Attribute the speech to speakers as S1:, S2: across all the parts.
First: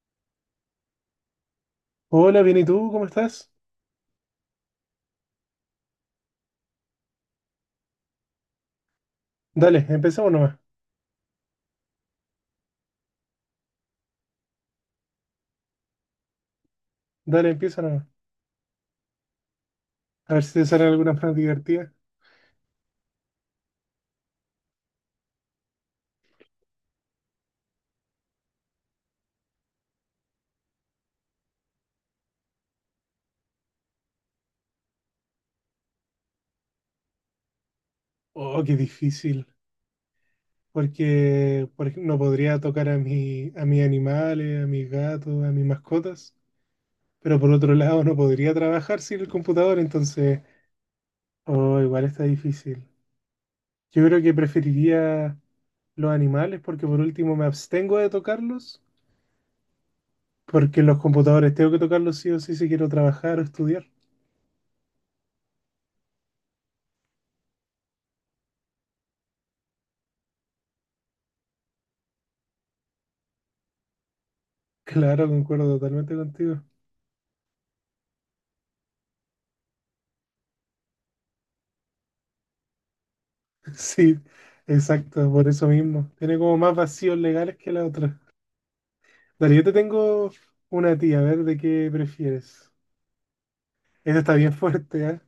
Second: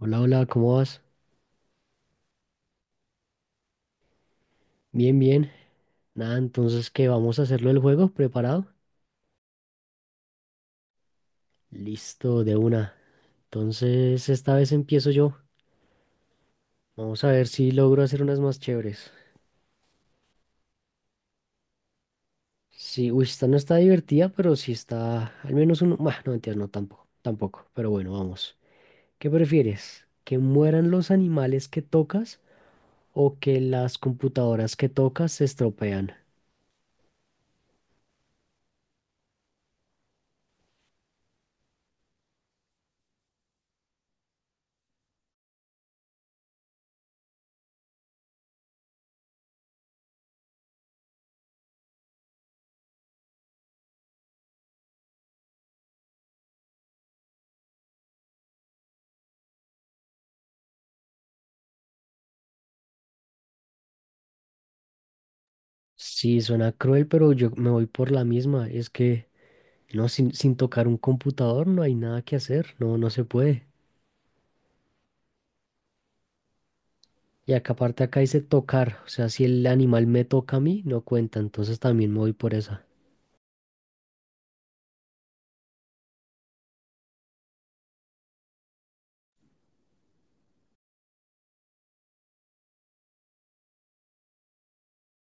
S1: Hola, hola, ¿cómo vas?
S2: Hola, bien, ¿y tú? ¿Cómo estás?
S1: Bien, bien. Nada, entonces, ¿qué? ¿Vamos a hacerlo el juego? ¿Preparado?
S2: Dale, empezamos, nomás.
S1: Listo, de una. Entonces, esta vez empiezo yo. Vamos a ver
S2: Dale,
S1: si
S2: empieza
S1: logro
S2: nomás.
S1: hacer unas más chéveres.
S2: A ver si te salen algunas más divertidas.
S1: Sí, uy, esta no está divertida, pero sí está al menos uno. Bah, no, mentiras, no, tampoco. Tampoco, pero bueno, vamos. ¿Qué prefieres? ¿Que mueran los animales que tocas o que las computadoras que tocas se estropean?
S2: Oh, qué difícil. Porque, por ejemplo, no podría tocar a mis animales, a mis gatos, a mis mascotas. Pero por otro lado, no podría trabajar sin el computador, entonces, oh, igual está difícil. Yo creo que preferiría los animales porque por último me abstengo de tocarlos. Porque los computadores tengo que tocarlos sí o sí si quiero trabajar o estudiar.
S1: Sí, suena cruel, pero yo me voy por la misma. Es que no, sin tocar un computador no hay nada que hacer, no, no se puede.
S2: Claro, concuerdo totalmente contigo.
S1: Y acá aparte acá dice tocar, o sea, si el animal me toca a mí, no cuenta, entonces también me voy por esa.
S2: Sí, exacto, por eso mismo. Tiene como más vacíos legales que la otra. Dale, yo te tengo una tía, a ver de qué prefieres. Esta está bien fuerte, ¿ah?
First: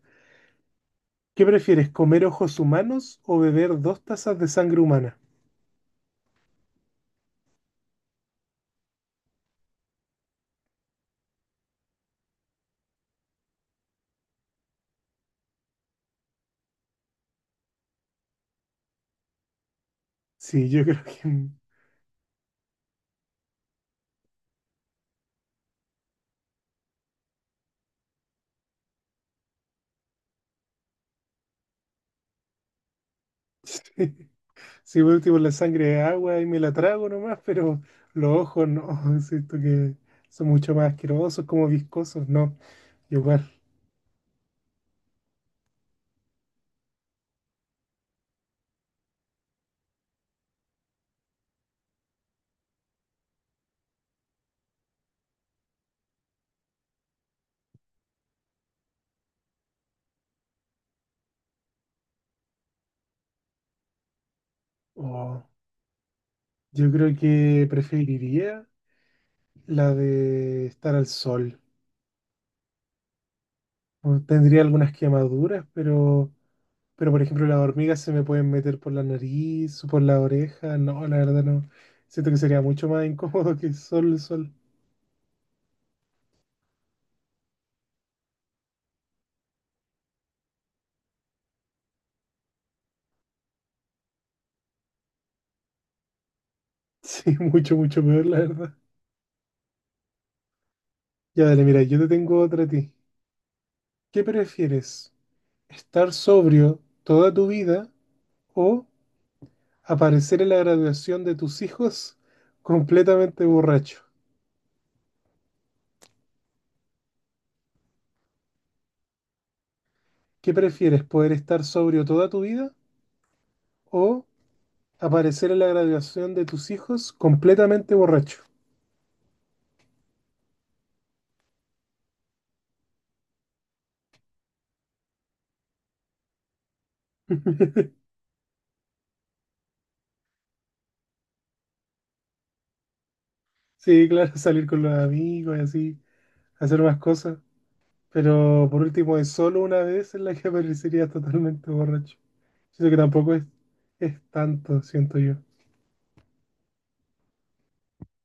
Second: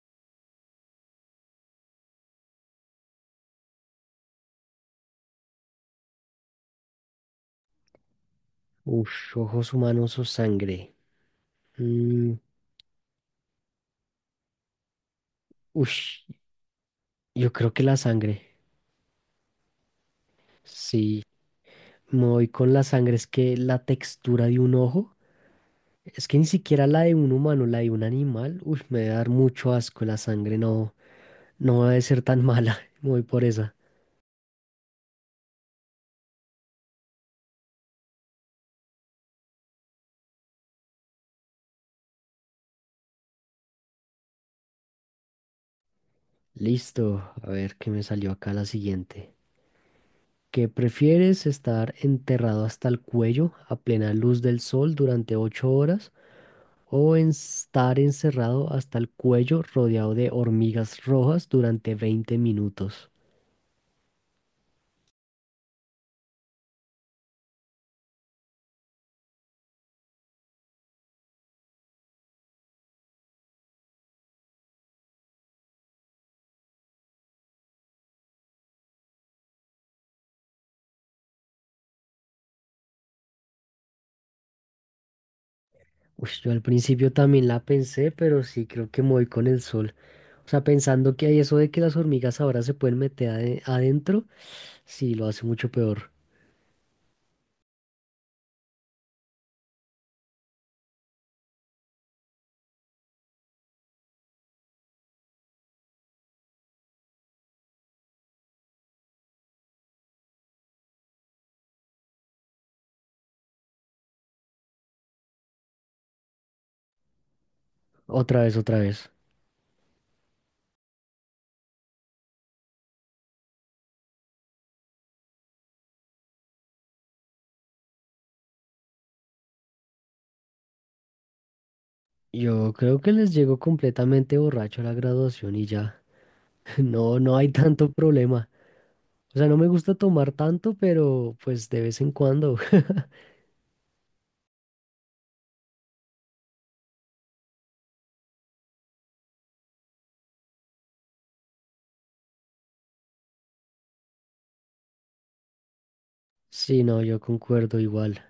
S2: ¿Qué prefieres, comer ojos humanos o beber dos tazas de sangre humana?
S1: Ush, ojos humanos o sangre. Mm, ush, yo creo que la sangre.
S2: Sí, yo creo que…
S1: Sí, me voy con la sangre, es que la textura de un ojo, es que ni siquiera la de un humano, la de un animal, uy, me debe dar mucho asco la sangre, no, no debe ser tan mala, me voy por esa.
S2: Sí, sí, por último la sangre es agua y me la trago nomás, pero los ojos no, siento que son mucho más asquerosos, como viscosos, no, igual.
S1: Listo, a ver qué me salió acá la siguiente. ¿Que prefieres estar enterrado hasta el cuello a plena luz del sol durante 8 horas o estar encerrado hasta el cuello rodeado de hormigas rojas durante 20 minutos?
S2: Oh, yo creo que preferiría la de estar al sol. O Tendría algunas quemaduras, pero por ejemplo las hormigas se me pueden meter por la nariz o por la oreja. No, la verdad no. Siento que sería mucho más incómodo que solo el sol.
S1: Uy, yo al principio también la pensé, pero sí creo que me voy con el sol. O sea, pensando que hay eso de que las hormigas ahora se pueden meter adentro, sí, lo hace mucho peor.
S2: Sí, mucho, mucho peor, la verdad. Ya, dale, mira, yo te tengo otra a ti. ¿Qué prefieres? ¿Estar sobrio toda tu vida o aparecer en la graduación de tus hijos completamente borracho?
S1: Otra vez, otra vez.
S2: ¿Qué prefieres? ¿Poder estar sobrio toda tu vida o aparecer en la graduación de tus hijos completamente borracho?
S1: Yo creo que les llego completamente borracho a la graduación y ya. No, no hay tanto problema. O sea, no me gusta tomar tanto, pero pues de vez en cuando.
S2: Sí, claro, salir con los amigos y así, hacer más cosas. Pero por último, es solo una vez en la que aparecerías totalmente borracho. Siento que tampoco es tanto, siento yo.
S1: Sí, no, yo concuerdo igual.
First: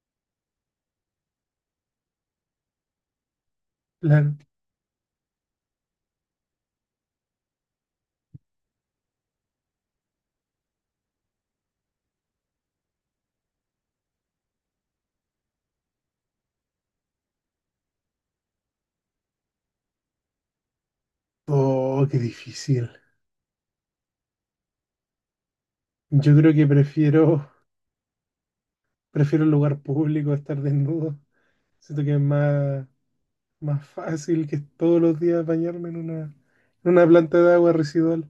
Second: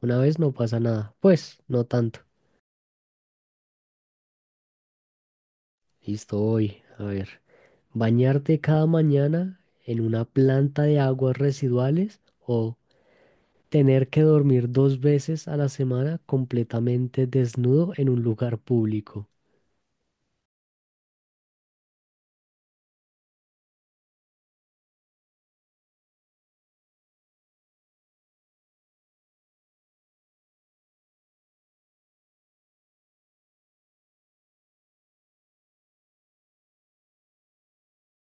S1: Una vez no pasa nada. Pues, no tanto.
S2: Claro.
S1: Listo, hoy. A ver. Bañarte cada mañana en una planta de aguas residuales o tener que dormir dos veces a la semana completamente desnudo en un lugar público.
S2: Oh, qué difícil. Yo creo que prefiero, prefiero el lugar público, estar desnudo. Siento que es más, más fácil que todos los días bañarme en una planta de agua residual.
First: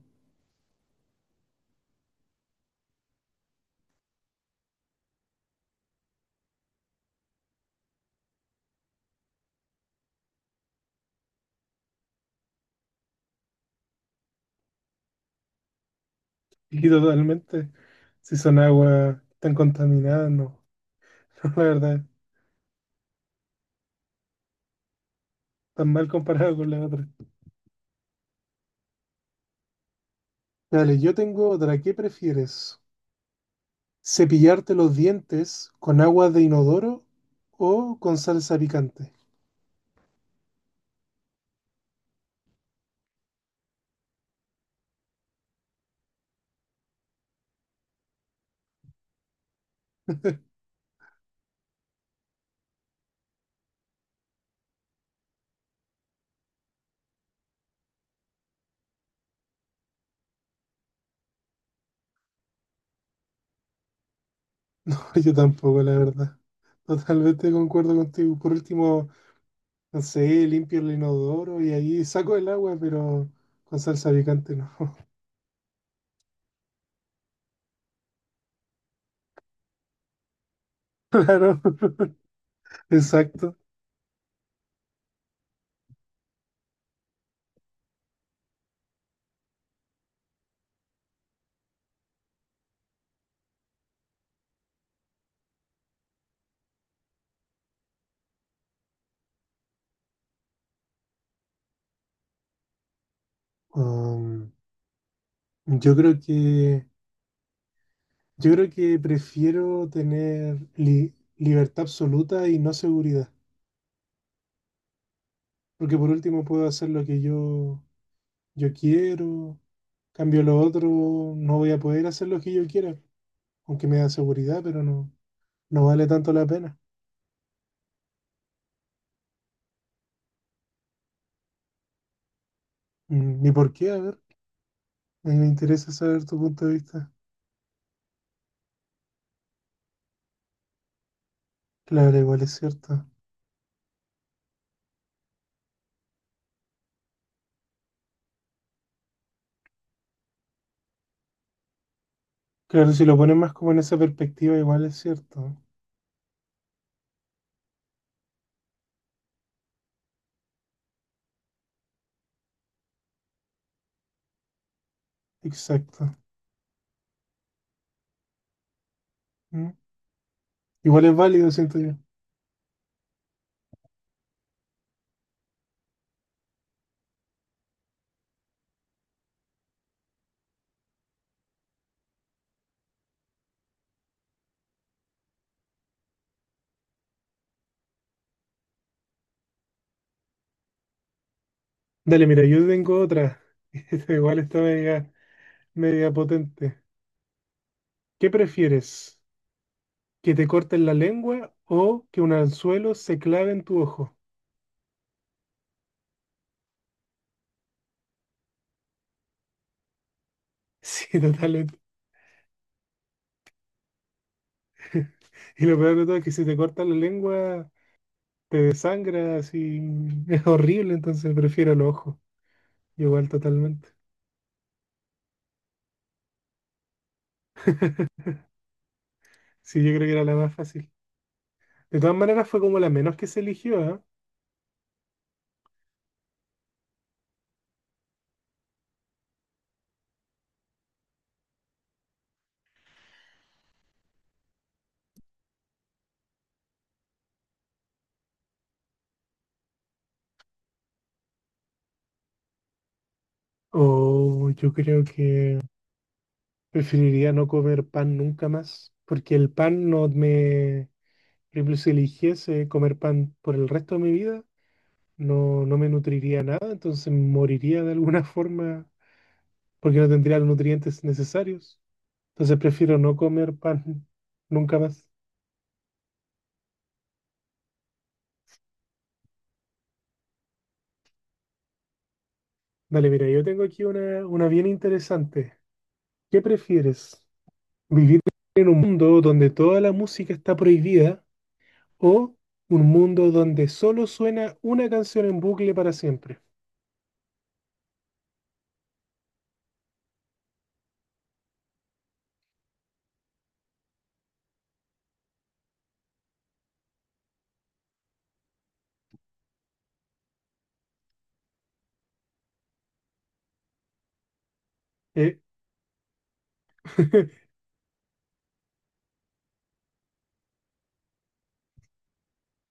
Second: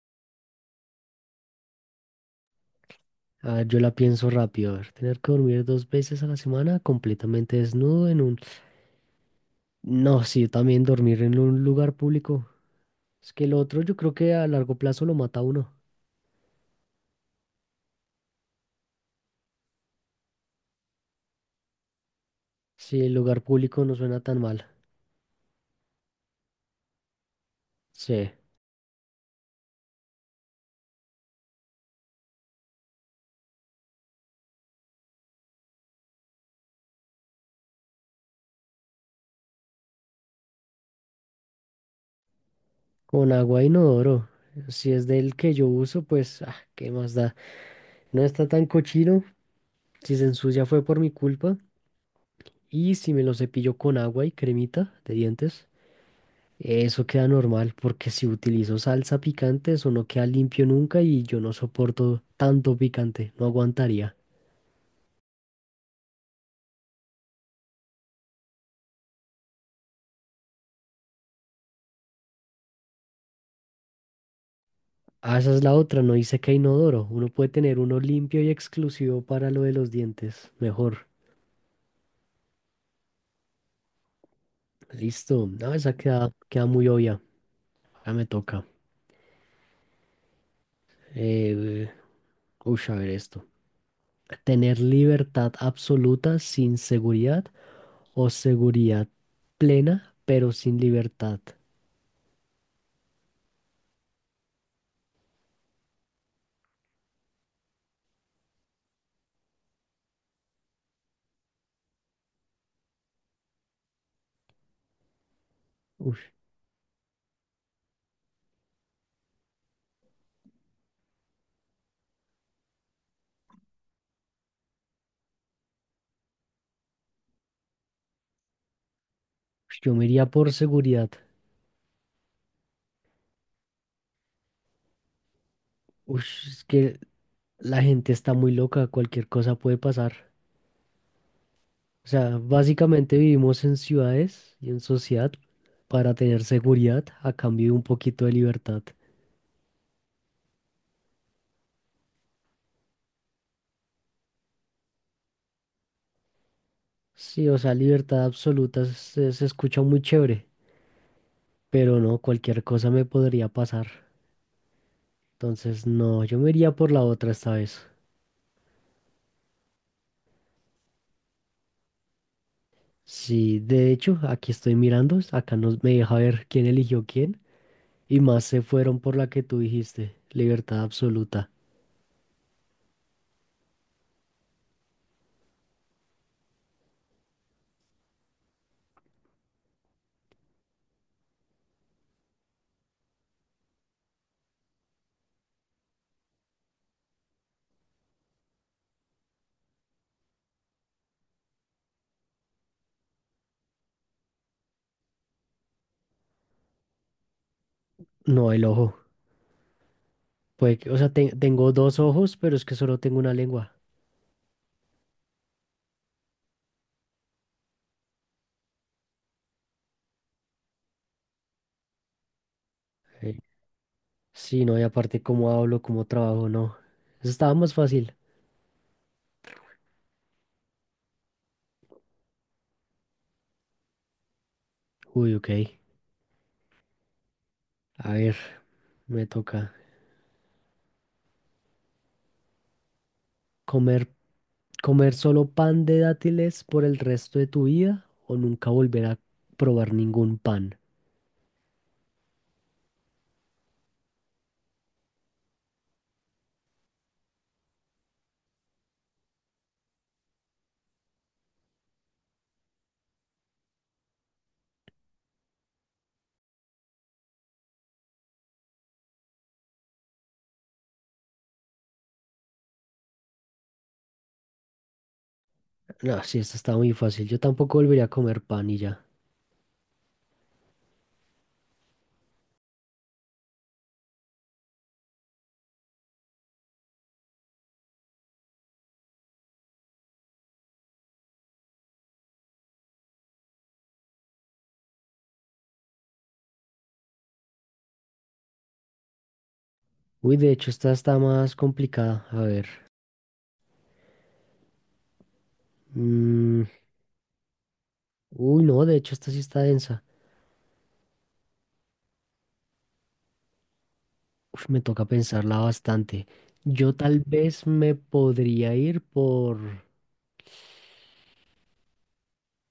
S1: A ver, yo la pienso rápido. A ver, tener que dormir dos veces a la semana completamente desnudo en un... No, sí, también dormir en un lugar público. Es que el otro yo creo que a largo plazo lo mata a uno.
S2: Y totalmente. Si son aguas tan contaminadas, no. No, la verdad,
S1: Si el lugar público no suena tan mal.
S2: tan mal comparado con la otra.
S1: Sí,
S2: Dale, yo tengo otra. ¿Qué prefieres? ¿Cepillarte los dientes con agua de inodoro o con salsa picante?
S1: con agua e inodoro. Si es del que yo uso, pues, ah, ¿qué más da? No está tan cochino. Si se ensucia fue por mi culpa. Y si me lo cepillo con agua y cremita de dientes, eso queda normal, porque si utilizo salsa picante, eso no queda limpio nunca y yo no soporto tanto picante, no aguantaría.
S2: Yo tampoco, la verdad. Totalmente concuerdo contigo. Por último, no sé, limpio el inodoro y ahí saco el agua, pero con salsa picante no.
S1: Ah, esa es la otra, no dice que hay inodoro. Uno puede tener uno limpio y exclusivo para lo de los dientes. Mejor.
S2: Claro, exacto.
S1: Listo. No, esa queda, queda muy obvia. Ya me toca. Eh, uy, a ver esto. Tener libertad absoluta sin seguridad o seguridad plena, pero sin libertad.
S2: Um, yo creo que yo creo que prefiero tener libertad absoluta y no seguridad, porque por
S1: Uy,
S2: último puedo hacer lo que yo quiero, cambio lo otro, no voy a poder hacer lo que yo quiera, aunque me da seguridad, pero no, no vale tanto la pena.
S1: yo me iría por seguridad.
S2: Mm, ni por qué, a ver, a mí me interesa
S1: Uy,
S2: saber tu
S1: es
S2: punto de
S1: que
S2: vista.
S1: la gente está muy loca, cualquier cosa puede pasar. O
S2: Claro,
S1: sea,
S2: igual es cierto.
S1: básicamente vivimos en ciudades y en sociedad para tener seguridad a cambio de un poquito de libertad.
S2: Claro, si lo pones más como en esa perspectiva, igual es cierto.
S1: Sí, o sea, libertad absoluta se, se escucha muy chévere, pero no, cualquier cosa me podría pasar. Entonces,
S2: Exacto.
S1: no, yo me iría por la otra esta vez.
S2: Mm. Igual es válido, siento yo.
S1: Sí, de hecho, aquí estoy mirando, acá nos, me deja ver quién eligió quién, y más se fueron por la que tú dijiste, libertad absoluta.
S2: Dale, mira, yo tengo otra. Igual está media media potente. ¿Qué prefieres? ¿Que te corten la lengua o que un anzuelo se clave en tu ojo?
S1: No, el ojo. O sea,
S2: Sí,
S1: tengo
S2: totalmente.
S1: dos ojos, pero es que solo tengo una lengua.
S2: Y lo peor de todo es que si te cortan la lengua, te desangras y es horrible, entonces prefiero los ojos. Igual, totalmente.
S1: Sí, no, y aparte cómo hablo, cómo trabajo, no. Eso estaba más fácil.
S2: Sí, yo creo que era la más fácil. De todas maneras, fue como la menos que se eligió, ¿ah?
S1: Uy, ok. A ver, me toca. ¿Comer, comer solo pan de dátiles por el resto de tu vida o nunca volver a probar ningún pan?
S2: O yo creo que preferiría no comer pan nunca más, porque el pan no me… Por ejemplo, si eligiese comer pan por el resto de mi vida, no, no me nutriría nada, entonces moriría de alguna forma porque no tendría los nutrientes necesarios. Entonces prefiero no comer pan nunca más.
S1: No, sí, esta está muy fácil. Yo tampoco volvería a comer pan y ya.
S2: Dale, mira, yo tengo aquí una bien interesante. ¿Qué prefieres? ¿Vivir en un mundo donde toda la música está prohibida o un mundo donde solo suena una canción en bucle para siempre?
S1: Uy, de hecho, esta está más complicada. A ver. Mm, Uy, no, de hecho, esta sí está densa. Uf, me toca
S2: Eh,
S1: pensarla bastante. Yo tal vez me podría ir por...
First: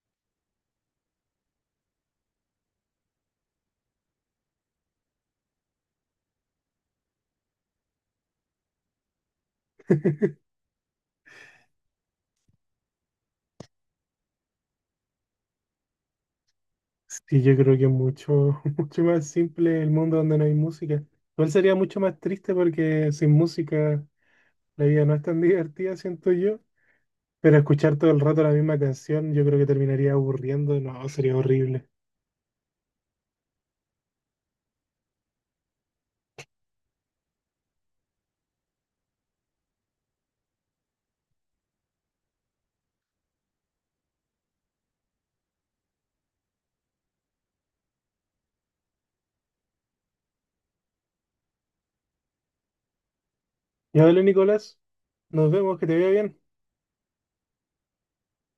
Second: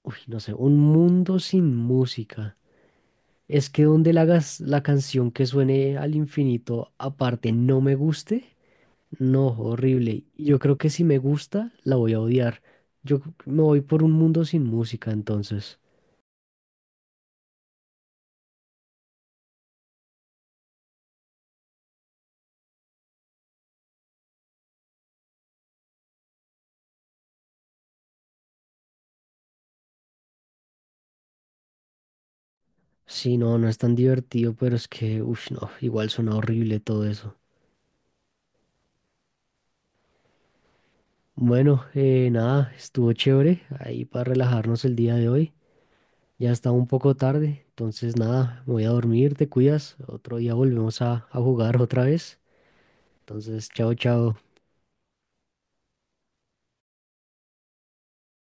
S1: Uy, no sé, un mundo sin música. Es que donde la canción que suene al infinito aparte no me guste, no, horrible. Y yo creo que si me gusta, la voy a odiar. Yo me voy por un mundo sin música, entonces.
S2: sí, yo creo que es mucho, mucho más simple el mundo donde no hay música. Igual sería mucho más triste porque sin música la vida no es tan divertida, siento yo. Pero escuchar todo el rato la misma canción, yo creo que terminaría aburriendo. No, sería horrible.
S1: Sí, no, no es tan divertido, pero es que, uff, no, igual suena horrible todo eso. Bueno, nada, estuvo chévere ahí para relajarnos el día de hoy. Ya está un poco tarde, entonces nada, me voy a dormir, te cuidas. Otro día volvemos a jugar otra vez. Entonces, chao,
S2: Ya dale,
S1: chao.
S2: Nicolás. Nos vemos, que te vea bien.